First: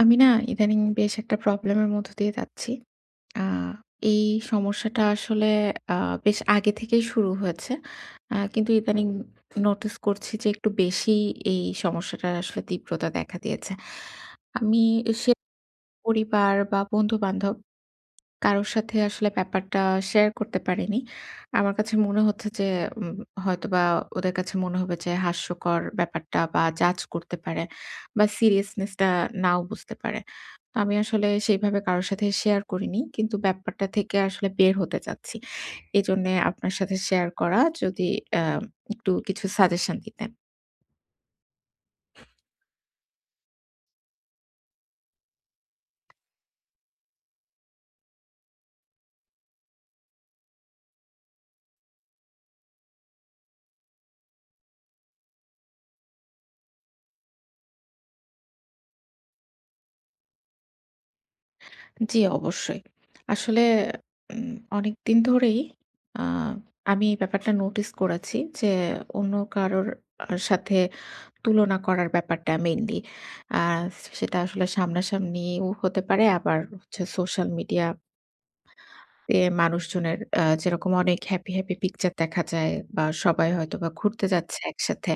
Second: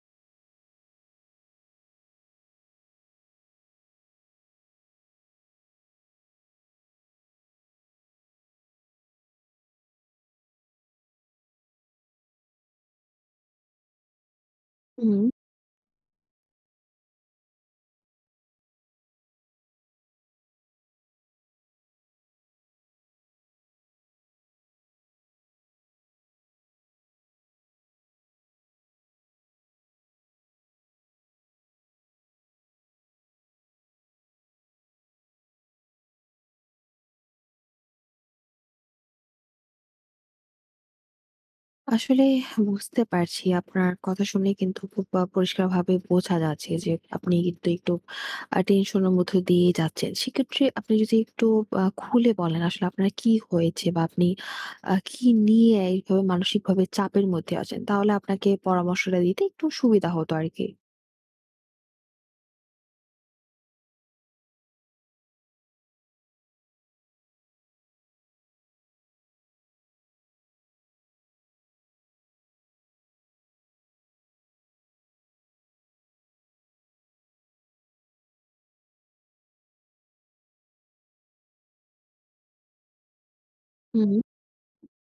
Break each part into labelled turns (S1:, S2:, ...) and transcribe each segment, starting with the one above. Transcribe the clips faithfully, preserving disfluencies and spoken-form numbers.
S1: আমি না ইদানিং বেশ একটা প্রবলেমের মধ্য দিয়ে যাচ্ছি। আ এই সমস্যাটা আসলে আ বেশ আগে থেকেই শুরু হয়েছে। আ কিন্তু ইদানিং নোটিস করছি যে একটু বেশি এই সমস্যাটার আসলে তীব্রতা দেখা দিয়েছে। আমি
S2: হুম,
S1: সে পরিবার বা বন্ধু-বান্ধব কারো সাথে আসলে ব্যাপারটা শেয়ার করতে পারিনি। আমার কাছে মনে হচ্ছে যে উম হয়তোবা ওদের কাছে মনে হবে যে হাস্যকর ব্যাপারটা বা জাজ করতে পারে বা সিরিয়াসনেস টা নাও বুঝতে পারে। তো আমি আসলে সেইভাবে কারো সাথে শেয়ার করিনি, কিন্তু ব্যাপারটা থেকে আসলে বের হতে চাচ্ছি। এজন্যে আপনার সাথে শেয়ার করা যদি আ একটু কিছু সাজেশন দিতেন।
S2: আসলে বুঝতে পারছি আপনার কথা শুনে, কিন্তু খুব আ পরিষ্কারভাবে বোঝা যাচ্ছে যে আপনি কিন্তু একটু আ টেনশনের মধ্য দিয়ে যাচ্ছেন। সেক্ষেত্রে আপনি যদি একটু আ খুলে বলেন আসলে আপনার কি হয়েছে, বা আপনি আ কি নিয়ে এইভাবে মানসিকভাবে চাপের মধ্যে আছেন? তাহলে আপনাকে পরামর্শটা দিতে একটু সুবিধা হতো আরকি।
S1: জি, অবশ্যই। আসলে উম অনেকদিন ধরেই আ আমি এই ব্যাপারটা নোটিস করেছি যে, অন্য কারোর আ সাথে তুলনা করার ব্যাপারটা মেইনলি। আ সেটা আসলে সামনাসামনিও হতে পারে, আবার হচ্ছে সোশ্যাল মিডিয়া তে মানুষজনের আ যেরকম অনেক হ্যাপি, হ্যাপি পিকচার দেখা যায় বা সবাই হয়তোবা
S2: হুম।
S1: ঘুরতে যাচ্ছে একসাথে।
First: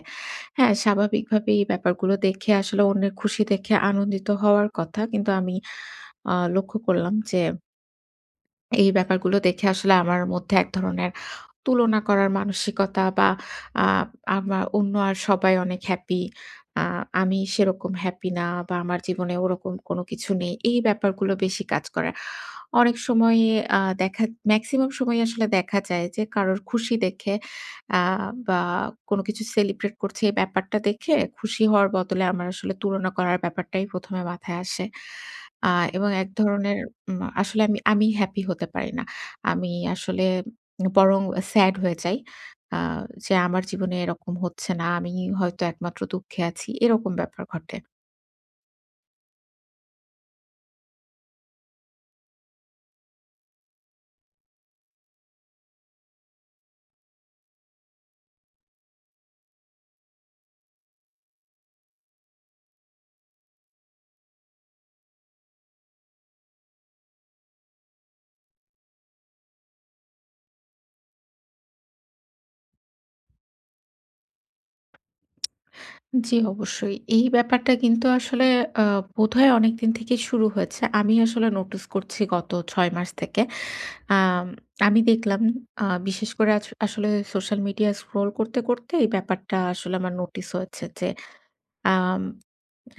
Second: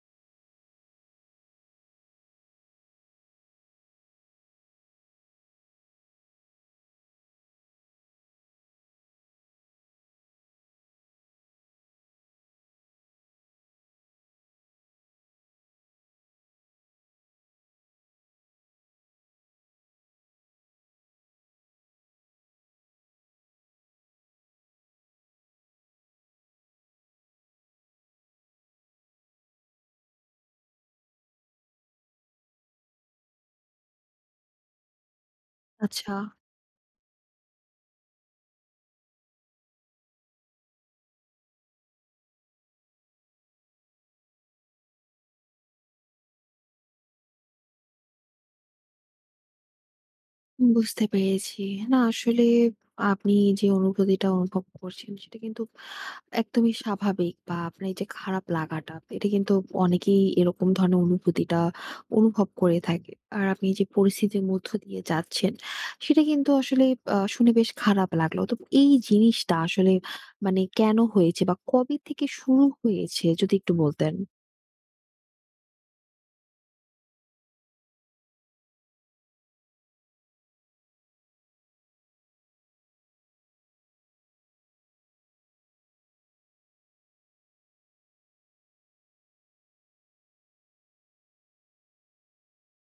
S1: হ্যাঁ, স্বাভাবিকভাবেই এই ব্যাপারগুলো দেখে আসলে অন্যের খুশি দেখে আনন্দিত হওয়ার কথা। কিন্তু আমি আ লক্ষ্য করলাম যে এই ব্যাপারগুলো দেখে আসলে আমার মধ্যে এক ধরনের তুলনা করার মানসিকতা বা আ আমার অন্য আর সবাই অনেক হ্যাপি। আ আমি সেরকম হ্যাপি না বা আমার জীবনে ওরকম কোনো কিছু নেই। এই ব্যাপারগুলো বেশি কাজ করে। অনেক সময়ে আ দেখা মেক্সিমাম সময় আসলে দেখা যায় যে কারোর খুশি দেখে আ বা কোনো কিছু সেলিব্রেট করছে এই ব্যাপারটা দেখে খুশি হওয়ার বদলে আমার আসলে তুলনা করার ব্যাপারটাই প্রথম এ মাথায় আসে। আ এবং
S2: আচ্ছা,
S1: এক ধরনের উম আসলে আমি আমি হ্যাপি হতে পারি না। আমি আসলে বরং স্যাড হয়ে যাই। আ যে আমার জীবনে এরকম হচ্ছে না। আমি হয়তো একমাত্র দুঃখে আছি। এরকম ব্যাপার ঘটে।
S2: বুঝতে পেরেছি। না, আসলে আপনি যে অনুভূতিটা অনুভব করছেন সেটা কিন্তু একদমই স্বাভাবিক, বা আপনার এই যে খারাপ লাগাটা, এটা কিন্তু অনেকেই এরকম ধরনের অনুভূতিটা অনুভব করে থাকে। আর আপনি যে পরিস্থিতির মধ্য দিয়ে যাচ্ছেন সেটা কিন্তু আসলে আহ, শুনে বেশ খারাপ লাগলো। তো এই জিনিসটা আসলে মানে কেন হয়েছে বা কবে থেকে শুরু হয়েছে যদি একটু বলতেন।
S1: জি, অবশ্যই। এই ব্যাপারটা কিন্তু আসলে আ বোধহয় অনেকদিন থেকেই শুরু হয়েছে। আমি আসলে নোটিস করছি গত ছয় মাস থেকে। আম আমি দেখলাম আ বিশেষ করে আছ আসলে সোশ্যাল মিডিয়া স্ক্রল করতে, করতে এই ব্যাপারটা আসলে আমার নোটিস হয়েছে যে, আম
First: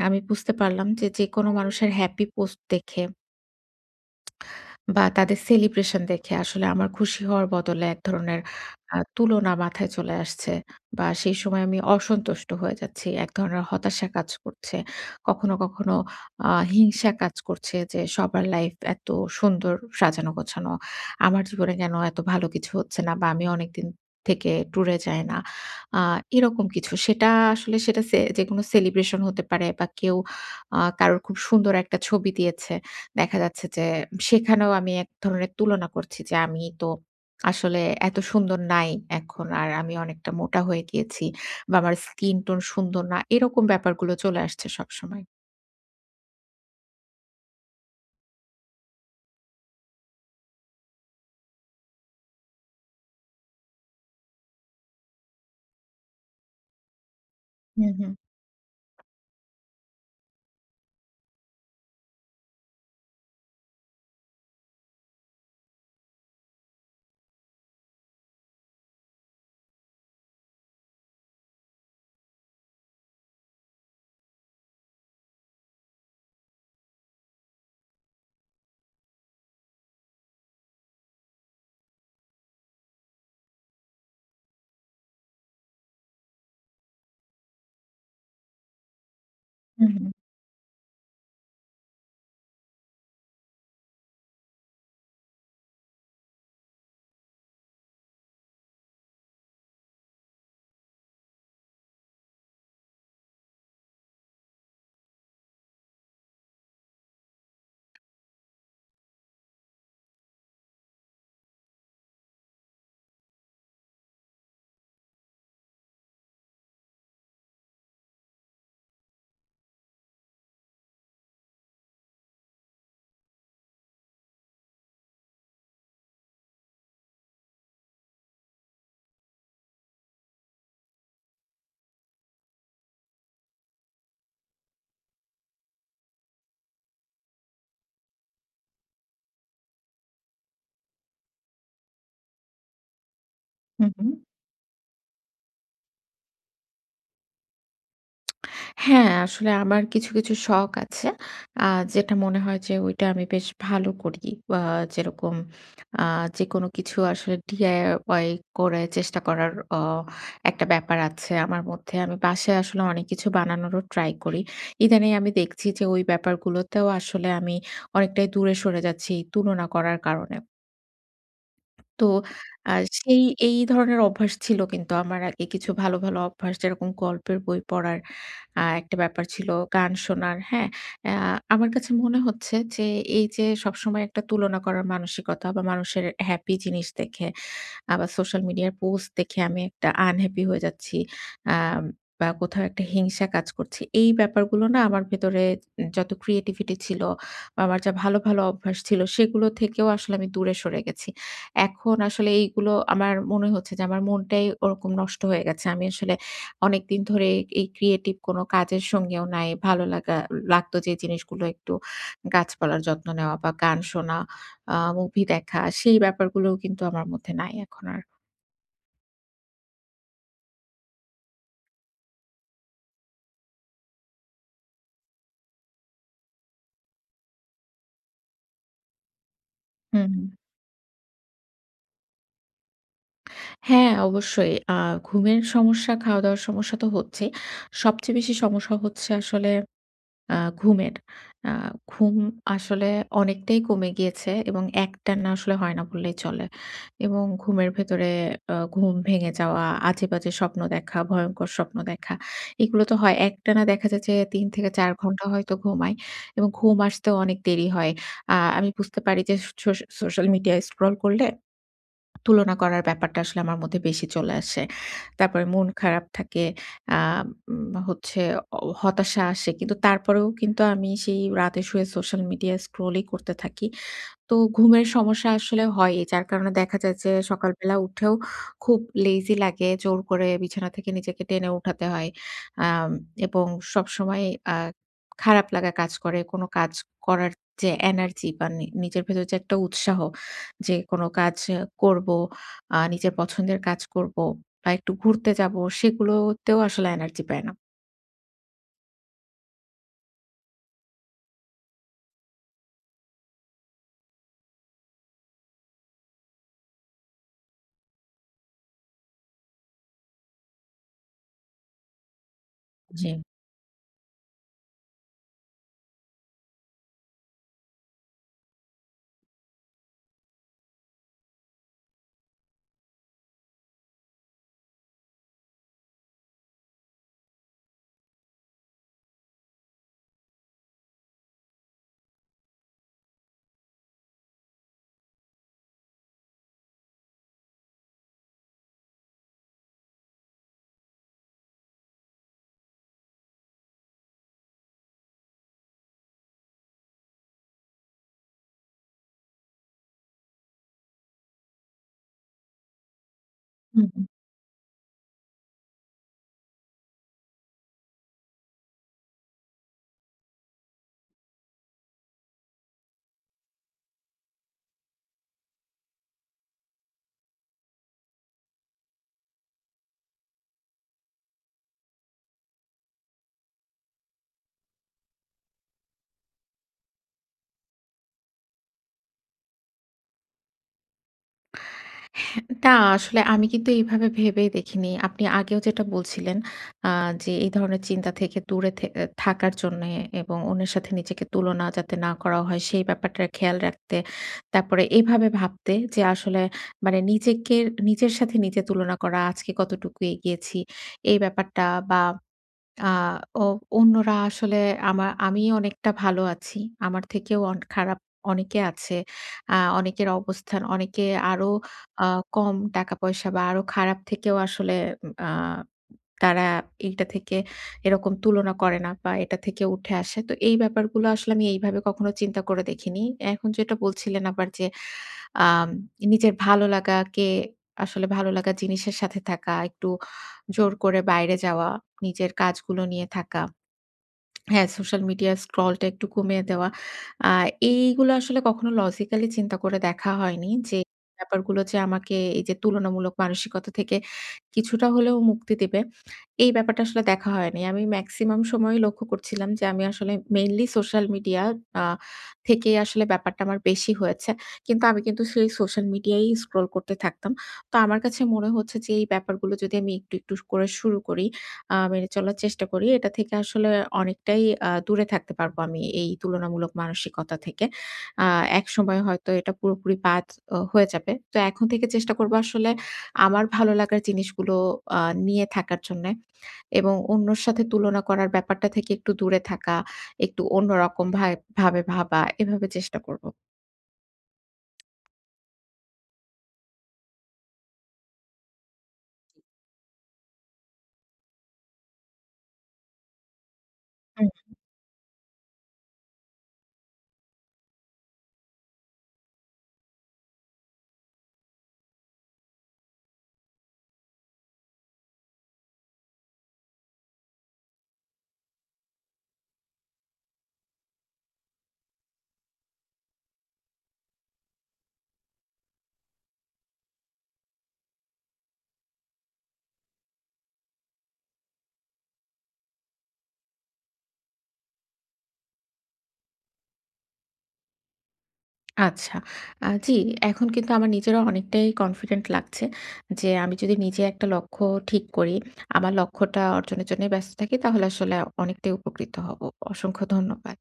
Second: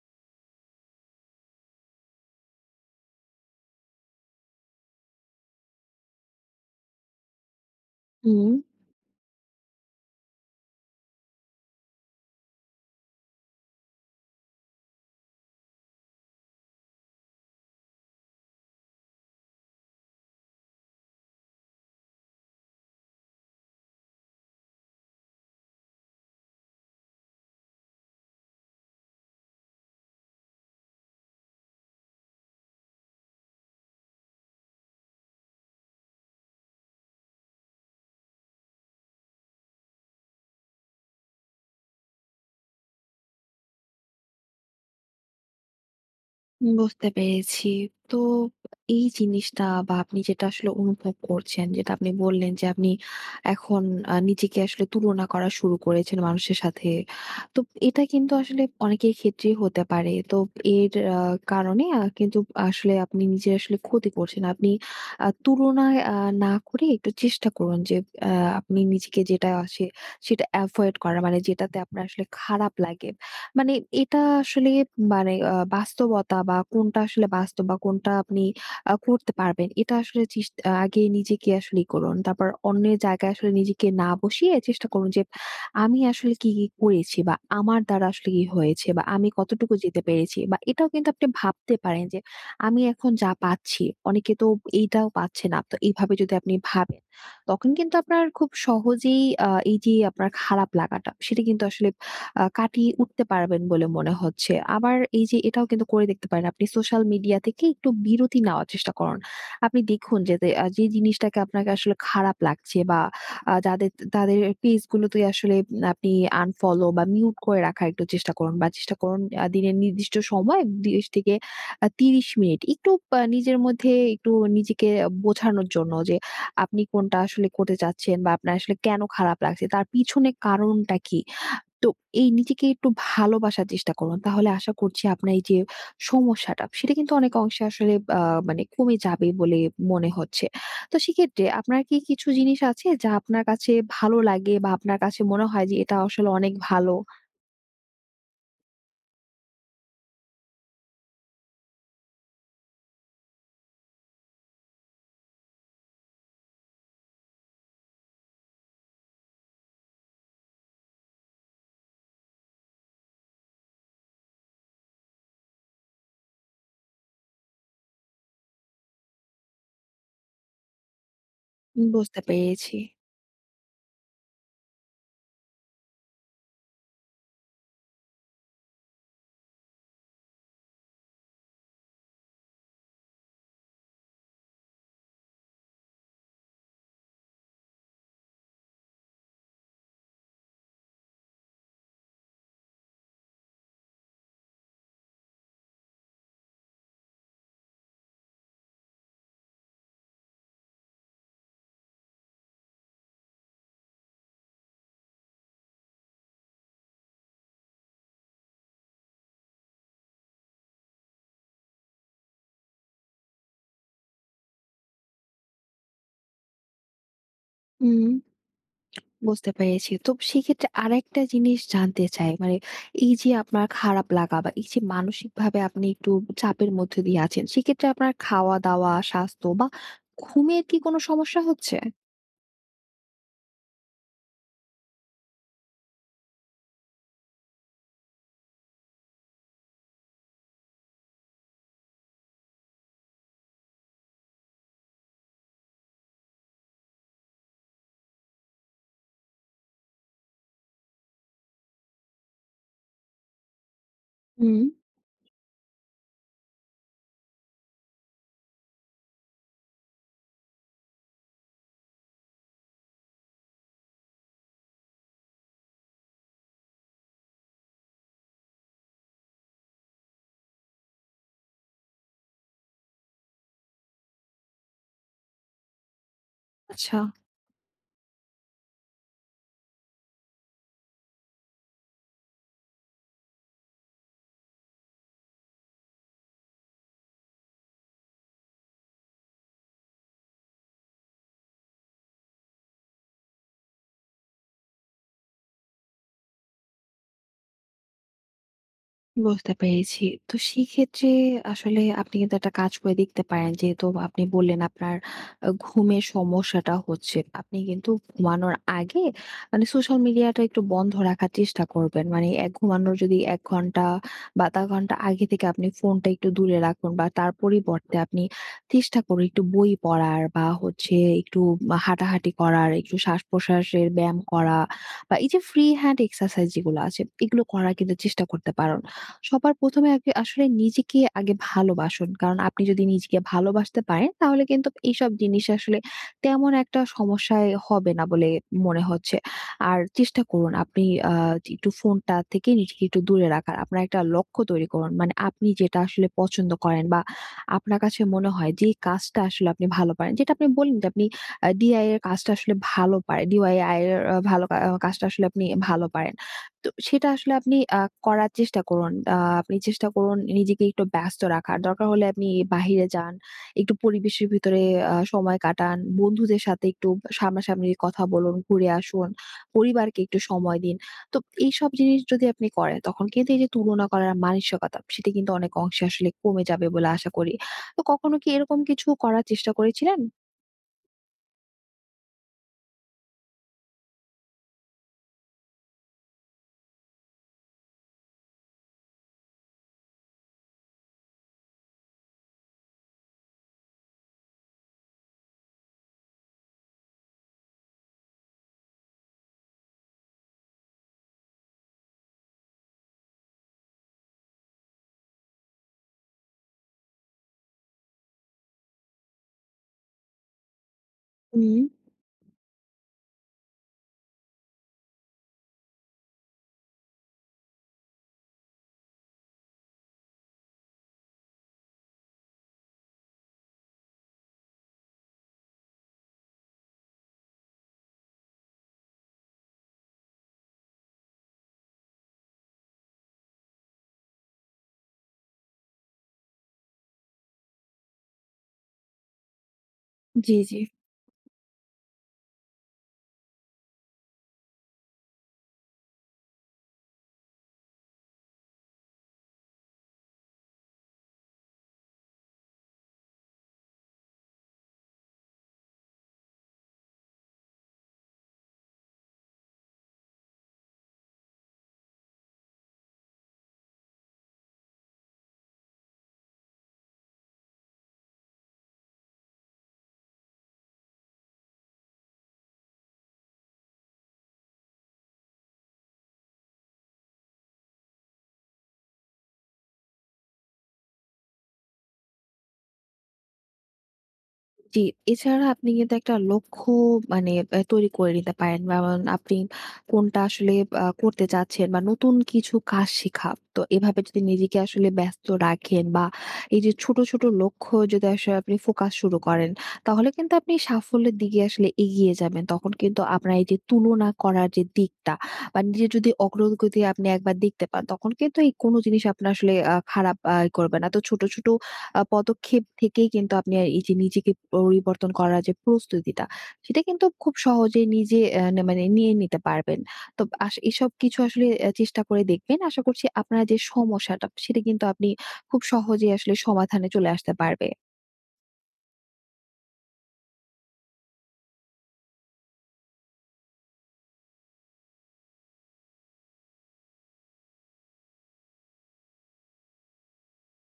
S1: আমি বুঝতে পারলাম যে যেকোনো মানুষের হ্যাপি পোস্ট দেখে বা তাদের সেলিব্রেশন দেখে আসলে আমার খুশি হওয়ার বদলে এক ধরনের
S2: হুম।
S1: আ তুলনা মাথায় চলে আসছে বা সেই সময় আমি অসন্তুষ্ট হয়ে যাচ্ছি। এক ধরনের হতাশা কাজ করছে। কখনো, কখনো আ হিংসা কাজ করছে যে সবার লাইফ এত সুন্দর সাজানো গোছানো। আমার জীবনে কেন এত ভালো কিছু হচ্ছে না বা আমি অনেকদিন থেকে ট্যুরে যাই না। আ এরকম কিছু। সেটা আসলে সেটা সে যেকোনো সেলিব্রেশন হতে পারে বা কেউ আ কারোর খুব সুন্দর একটা ছবি দিয়েছে। দেখা যাচ্ছে যে সেখানেও আমি এক ধরনের তুলনা করছি যে আমি তো আসলে এত সুন্দর নাই, এখন আর আমি অনেকটা মোটা হয়ে গিয়েছি বা আমার স্কিন টোন সুন্দর না, এরকম ব্যাপারগুলো চলে আসছে সবসময়।
S2: বুঝতে পেরেছি। তো এই জিনিসটা বা আপনি যেটা আসলে অনুভব করছেন, যেটা আপনি বললেন যে আপনি এখন আ নিজেকে আসলে তুলনা করা শুরু করেছেন মানুষের সাথে। তো
S1: হুম,
S2: এটা
S1: হুম,
S2: কিন্তু আসলে অনেকের ক্ষেত্রেই হতে পারে। তো এর আ কারণে আ কিন্তু আসলে আপনি নিজের আসলে ক্ষতি করছেন। আপনি আ তুলনায় আ না করে একটু চেষ্টা করুন যে আ আপনি নিজেকে যেটা আসে সেটা এভয়েড করা। মানে যেটাতে আপনার আসলে খারাপ লাগে। মানে এটা আসলে মানে আ বাস্তবতা বা কোনটা আসলে বাস্তব বা কোনটা আপনি আ করতে পারবেন। এটা আসলে চিস আ আগে নিজেকে আসলে ই করুন। তারপর অন্যের জায়গায় আসলে নিজেকে না বসিয়ে চেষ্টা করুন যে আমি আসলে কি, কি করেছি, বা আমার দ্বারা আসলে কি হয়েছে, বা আমি কতটুকু
S1: হুম,
S2: যেতে
S1: হুম,
S2: পেরেছি, বা এটাও কিন্তু আপনি ভাবতে পারেন যে আমি এখন যা পাচ্ছি, অনেকে তো এইটাও পাচ্ছে না। তো এইভাবে যদি আপনি ভাবেন, তখন কিন্তু আপনার খুব সহজেই আ এই যে আপনার খারাপ লাগাটা, সেটা কিন্তু আসলে আ কাটিয়ে উঠতে পারবেন বলে মনে হচ্ছে। আবার এই যে এটাও কিন্তু করে দেখতে পারেন। আপনি সোশ্যাল মিডিয়া থেকে একটু বিরতি নেওয়ার চেষ্টা করুন। আপনি দেখুন যে দে আ যে জিনিসটাকে আপনাকে আসলে খারাপ লাগছে, বা আ যাদের তাদের পেজ গুলোতে আসলে আপনি আনফলো বা মিউট করে রাখার একটু চেষ্টা করুন, বা চেষ্টা করুন আ দিনের নির্দিষ্ট সময় বিশ থেকে আ ত্রিশ মিনিট একটু আ নিজের মধ্যে একটু নিজেকে বোঝানোর জন্য যে আপনি কোনটা আসলে করতে চাচ্ছেন, বা আপনার আসলে কেন খারাপ লাগছে, তার পিছনে কারণটা কি? তো এই নিজেকে একটু ভালোবাসার চেষ্টা করুন। তাহলে আশা করছি আপনার এই যে সমস্যাটা, সেটা কিন্তু অনেক অংশে আসলে আ মানে কমে যাবে বলে মনে হচ্ছে। তো সেক্ষেত্রে আপনার কি কিছু জিনিস আছে যা আপনার কাছে
S1: হুম, হুম।
S2: ভালো লাগে, বা আপনার কাছে মনে হয় যে এটা আসলে অনেক ভালো?
S1: হ্যাঁ, আসলে আমার কিছু, কিছু শখ আছে। আ যেটা মনে হয় যে ওইটা আমি বেশ ভালো করি। আ যেরকম আ যেকোনো কিছু আসলে ডি আই ওয়াই করে চেষ্টা করার অ একটা ব্যাপার আছে আমার মধ্যে। আমি বাসায় আসলে অনেক কিছু বানানোরও ট্রাই করি। ইদানিং আমি দেখছি যে ওই ব্যাপারগুলোতেও আসলে আমি অনেকটাই দূরে সরে যাচ্ছি এই তুলনা করার কারণে। তো
S2: বুঝতে
S1: আ
S2: পেরেছি।
S1: সেই এই ধরনের অভ্যাস ছিল, কিন্তু আমার আগে কিছু ভালো, ভালো অভ্যাস যেরকম গল্পের বই পড়ার আ একটা ব্যাপার ছিল, গান শোনার, হ্যাঁ? আ আমার কাছে মনে হচ্ছে যে এই যে সবসময় একটা তুলনা করার মানসিকতা বা মানুষের হ্যাপি জিনিস দেখে আবার সোশ্যাল মিডিয়ার পোস্ট দেখে আমি একটা আনহ্যাপি হয়ে যাচ্ছি। আম বা কোথাও একটা হিংসা কাজ করছে। এই ব্যাপারগুলো না আমার ভেতরে যত ক্রিয়েটিভিটি ছিল বা আমার যা ভালো, ভালো অভ্যাস ছিল সেগুলো থেকেও আসলে আমি দূরে সরে গেছি। এখন আসলে এইগুলো আমার মনে হচ্ছে যে আমার মনটাই ওরকম নষ্ট হয়ে গেছে। আমি আসলে অনেকদিন ধরে এই ক্রিয়েটিভ কোনো কাজের সঙ্গেও নাই। ভালো লাগা লাগতো যে জিনিসগুলো একটু গাছপালার যত্ন নেওয়া বা গান শোনা আ মুভি দেখা সেই ব্যাপারগুলোও কিন্তু আমার মধ্যে নাই এখন আর।
S2: হুম। বুঝতে পেরেছি। তো সেক্ষেত্রে আরেকটা জিনিস জানতে চাই। মানে এই যে আপনার খারাপ লাগা, বা এই যে মানসিকভাবে আপনি একটু চাপের মধ্যে দিয়ে আছেন, সেক্ষেত্রে আপনার খাওয়া-দাওয়া, স্বাস্থ্য বা
S1: হুম, হুম।
S2: ঘুমের কি কোনো সমস্যা হচ্ছে?
S1: হ্যাঁ, অবশ্যই। আ ঘুমের সমস্যা, খাওয়া-দাওয়ার সমস্যা তো হচ্ছেই। সবচেয়ে বেশি সমস্যা হচ্ছে আসলে আ ঘুমের। আ ঘুম আসলে অনেকটাই কমে গিয়েছে এবং একটানা আসলে হয় না বললেই চলে। এবং ঘুমের ভেতরে আ ঘুম ভেঙে যাওয়া, আজেবাজে স্বপ্ন দেখা, ভয়ঙ্কর স্বপ্ন দেখা এগুলো তো হয়। একটানা দেখা যায় যে তিন
S2: হুম।
S1: থেকে চার ঘন্টা হয়তো ঘুমাই এবং ঘুম আসতেও অনেক দেরি হয়। আ আমি বুঝতে পারি যে সোস সোশ্যাল মিডিয়ায় স্ক্রল করলে তুলনা করার ব্যাপারটা আসলে আমার মধ্যে বেশি চলে আসে। তারপরে মন খারাপ থাকে। আ উম হচ্ছে অ হতাশা আসে। কিন্তু তারপরেও কিন্তু আমি সেই রাতে শুয়ে সোশ্যাল মিডিয়া স্ক্রলই করতে থাকি। তো ঘুমের সমস্যা আসলে হয়ই। যার কারণে দেখা যায়
S2: আচ্ছা।
S1: যে সকালবেলা উঠেও খুব লেজি লাগে। জোর করে বিছানা থেকে নিজেকে টেনে উঠাতে হয়। আম এবং সবসময় আ খারাপ লাগা কাজ করে। কোনো কাজ করার যে এনার্জি বা নি নিজের ভেতর যে একটা উৎসাহ যে কোনো কাজ করবো, আ নিজের পছন্দের কাজ করবো বা একটু ঘুরতে যাবো সেগুলোতেও আসলে এনার্জি পায় না।
S2: বুঝতে পেরেছি। তো সেক্ষেত্রে আসলে আপনি কিন্তু একটা কাজ করে দেখতে পারেন। যেহেতু আপনি বললেন আপনার আ ঘুমের সমস্যাটা হচ্ছে, আপনি কিন্তু ঘুমানোর আগে মানে সোশ্যাল মিডিয়াটা একটু বন্ধ রাখার চেষ্টা করবেন। মানে এক ঘুমানোর
S1: জি।
S2: যদি এক ঘন্টা বা আধা ঘন্টা আগে থেকে আপনি ফোনটা একটু দূরে রাখুন, বা তার পরিবর্তে আপনি চেষ্টা করুন একটু বই পড়ার, বা হচ্ছে একটু আ হাঁটাহাঁটি করার, একটু শ্বাস-প্রশ্বাসের ব্যায়াম করা, বা এই যে ফ্রি হ্যান্ড এক্সারসাইজ যেগুলো আছে, এগুলো করার কিন্তু চেষ্টা করতে পারেন। সবার প্রথম এ আগে আসলে নিজেকে আগে ভালোবাসুন। কারণ আপনি যদি নিজেকে ভালোবাসতে পারেন তাহলে কিন্তু এইসব জিনিস আসলে তেমন একটা সমস্যায় হবে না বলে মনে হচ্ছে। আর চেষ্টা করুন আপনি আ একটু ফোনটা থেকে নিজেকে একটু দূরে রাখার। আপনার একটা লক্ষ্য তৈরি করুন। মানে আপনি যেটা আসলে পছন্দ করেন, বা আপনার কাছে মনে হয় যে কাজটা আসলে আপনি ভালো পারেন। যেটা আপনি বললেন যে আপনি আ ডি আই ওয়াই এর কাজটা আসলে ভালো পারেন। D I Y
S1: hmm.
S2: এর আ ভালো কা আহ, কাজটা আসলে আপনি ভালো পারেন। তো সেটা আসলে আপনি আ করার চেষ্টা করুন। আ আপনি চেষ্টা করুন নিজেকে একটু ব্যস্ত রাখার। দরকার হলে আপনি বাহিরে যান। একটু পরিবেশের ভিতরে আ সময় কাটান। বন্ধুদের সাথে একটু সামনাসামনি কথা বলুন, ঘুরে আসুন। পরিবারকে একটু সময় দিন। তো এইসব জিনিস যদি আপনি করেন তখন কিন্তু এই যে তুলনা করার মানসিকতা, সেটা কিন্তু অনেক অংশে আসলে কমে যাবে বলে আশা করি। তো কখনো কি এরকম কিছু করার চেষ্টা করেছিলেন?
S1: না, আসলে আমি কিন্তু এইভাবে ভেবেই দেখিনি। আপনি আগেও যেটা বলছিলেন আ যে এই ধরনের চিন্তা থেকে দূরে থে এ থাকার জন্যে এবং অন্যের সাথে নিজেকে তুলনা যাতে না করা হয় সেই ব্যাপারটা খেয়াল রাখতে। তারপরে এভাবে ভাবতে যে আসলে মানে নিজেকে নিজের সাথে নিজে তুলনা করা আজকে কতটুকু এগিয়েছি এই ব্যাপারটা বা আ ও অন্যরা আসলে আমা আমি অনেকটা ভালো আছি। আমার থেকেও অন খারাপ অনেকে আছে। আ অনেকের অবস্থান অনেকে আরো
S2: হুম,
S1: আ কম টাকা-পয়সা বা আরো খারাপ থেকেও আসলে উম আ তারা এইটা থেকে এরকম তুলনা করে না বা এটা থেকে উঠে আসে। তো এই ব্যাপারগুলো আসলে আমি এইভাবে কখনো চিন্তা করে দেখিনি। এখন যেটা বলছিলেন আবার যে আম নিজের ভালো লাগাকে আসলে ভালো লাগা জিনিসের সাথে থাকা, একটু জোর করে বাইরে যাওয়া, নিজের কাজগুলো নিয়ে থাকা। হ্যাঁ, সোশ্যাল মিডিয়া স্ক্রলটা একটু কমিয়ে দেওয়া। আ এইগুলো আসলে কখনো লজিক্যালি চিন্তা করে দেখা
S2: জি,
S1: হয়নি
S2: জি।
S1: যে, ব্যাপারগুলো যে আমাকে এই যে তুলনামূলক মানসিকতা থেকে কিছুটা হলেও মুক্তি দিবে, এই ব্যাপারটা আসলে দেখা হয়নি। আমি মেক্সিমাম সময়ই লক্ষ্য করছিলাম যে আমি আসলে মেইনলি সোশ্যাল মিডিয়া আ থেকে আসলে ব্যাপারটা আমার বেশি হয়েছে। কিন্তু আমি কিন্তু সেই সোশ্যাল মিডিয়ায়ই স্ক্রল করতে থাকতাম। তো আমার কাছে মনে হচ্ছে যে এই ব্যাপারগুলো যদি আমি একটু, একটু করে শুরু করি আ মেনে চলার চেষ্টা করি। এটা থেকে আসলে অনেকটাই আ দূরে থাকতে পারবো আমি এই তুলনামূলক মানসিকতা থেকে। আ একসময় হয়তো এটা পুরোপুরি বাদ অ হয়ে যাবে। তো এখন থেকে চেষ্টা করবো আসলে আমার ভালো লাগার জিনিসগুলো আ নিয়ে থাকার জন্যে এবং অন্যর সাথে তুলনা করার ব্যাপারটা থেকে একটু দূরে থাকা, একটু অন্যরকম ভাই ভাবে ভাবা এভাবে চেষ্টা করবো।
S2: জি, এছাড়া আপনি কিন্তু একটা লক্ষ্য, মানে আ তৈরি করে নিতে পারেন। যেমন আপনি কোনটা আসলে আ করতে চাচ্ছেন, বা নতুন কিছু কাজ শেখা। তো এভাবে যদি নিজেকে আসলে ব্যস্ত রাখেন, বা এই যে ছোট, ছোট লক্ষ্য যদি আসলে আপনি ফোকাস শুরু করেন, তাহলে কিন্তু আপনি সাফল্যের দিকে আসলে এগিয়ে যাবেন। তখন কিন্তু আপনার এই যে তুলনা করার যে দিকটা, বা নিজের যদি অগ্রগতি আপনি একবার দেখতে পান, তখন কিন্তু এই কোন জিনিস আপনার আসলে আ খারাপ আ করবে না। তো ছোট, ছোট আ পদক্ষেপ থেকেই কিন্তু আপনি আর এই যে নিজেকে পরিবর্তন করার যে প্রস্তুতিটা, সেটা কিন্তু খুব সহজেই নিজে অ্যা না, মানে নিয়ে নিতে পারবেন। তো আস এসব কিছু আসলে অ্যা চেষ্টা করে দেখবেন। আশা করছি আপনার যে সমস্যাটা, সেটা কিন্তু আপনি খুব সহজেই আসলে সমাধানে চলে আসতে পারবে।
S1: আচ্ছা। আ জি, এখন কিন্তু আমার নিজেরও অনেকটাই কনফিডেন্ট লাগছে যে, আমি যদি নিজে একটা লক্ষ্য ঠিক করি, আমার লক্ষ্যটা অর্জনের জন্যই ব্যস্ত থাকি, তাহলে আসলে অনেকটাই উপকৃত হব। অসংখ্য ধন্যবাদ।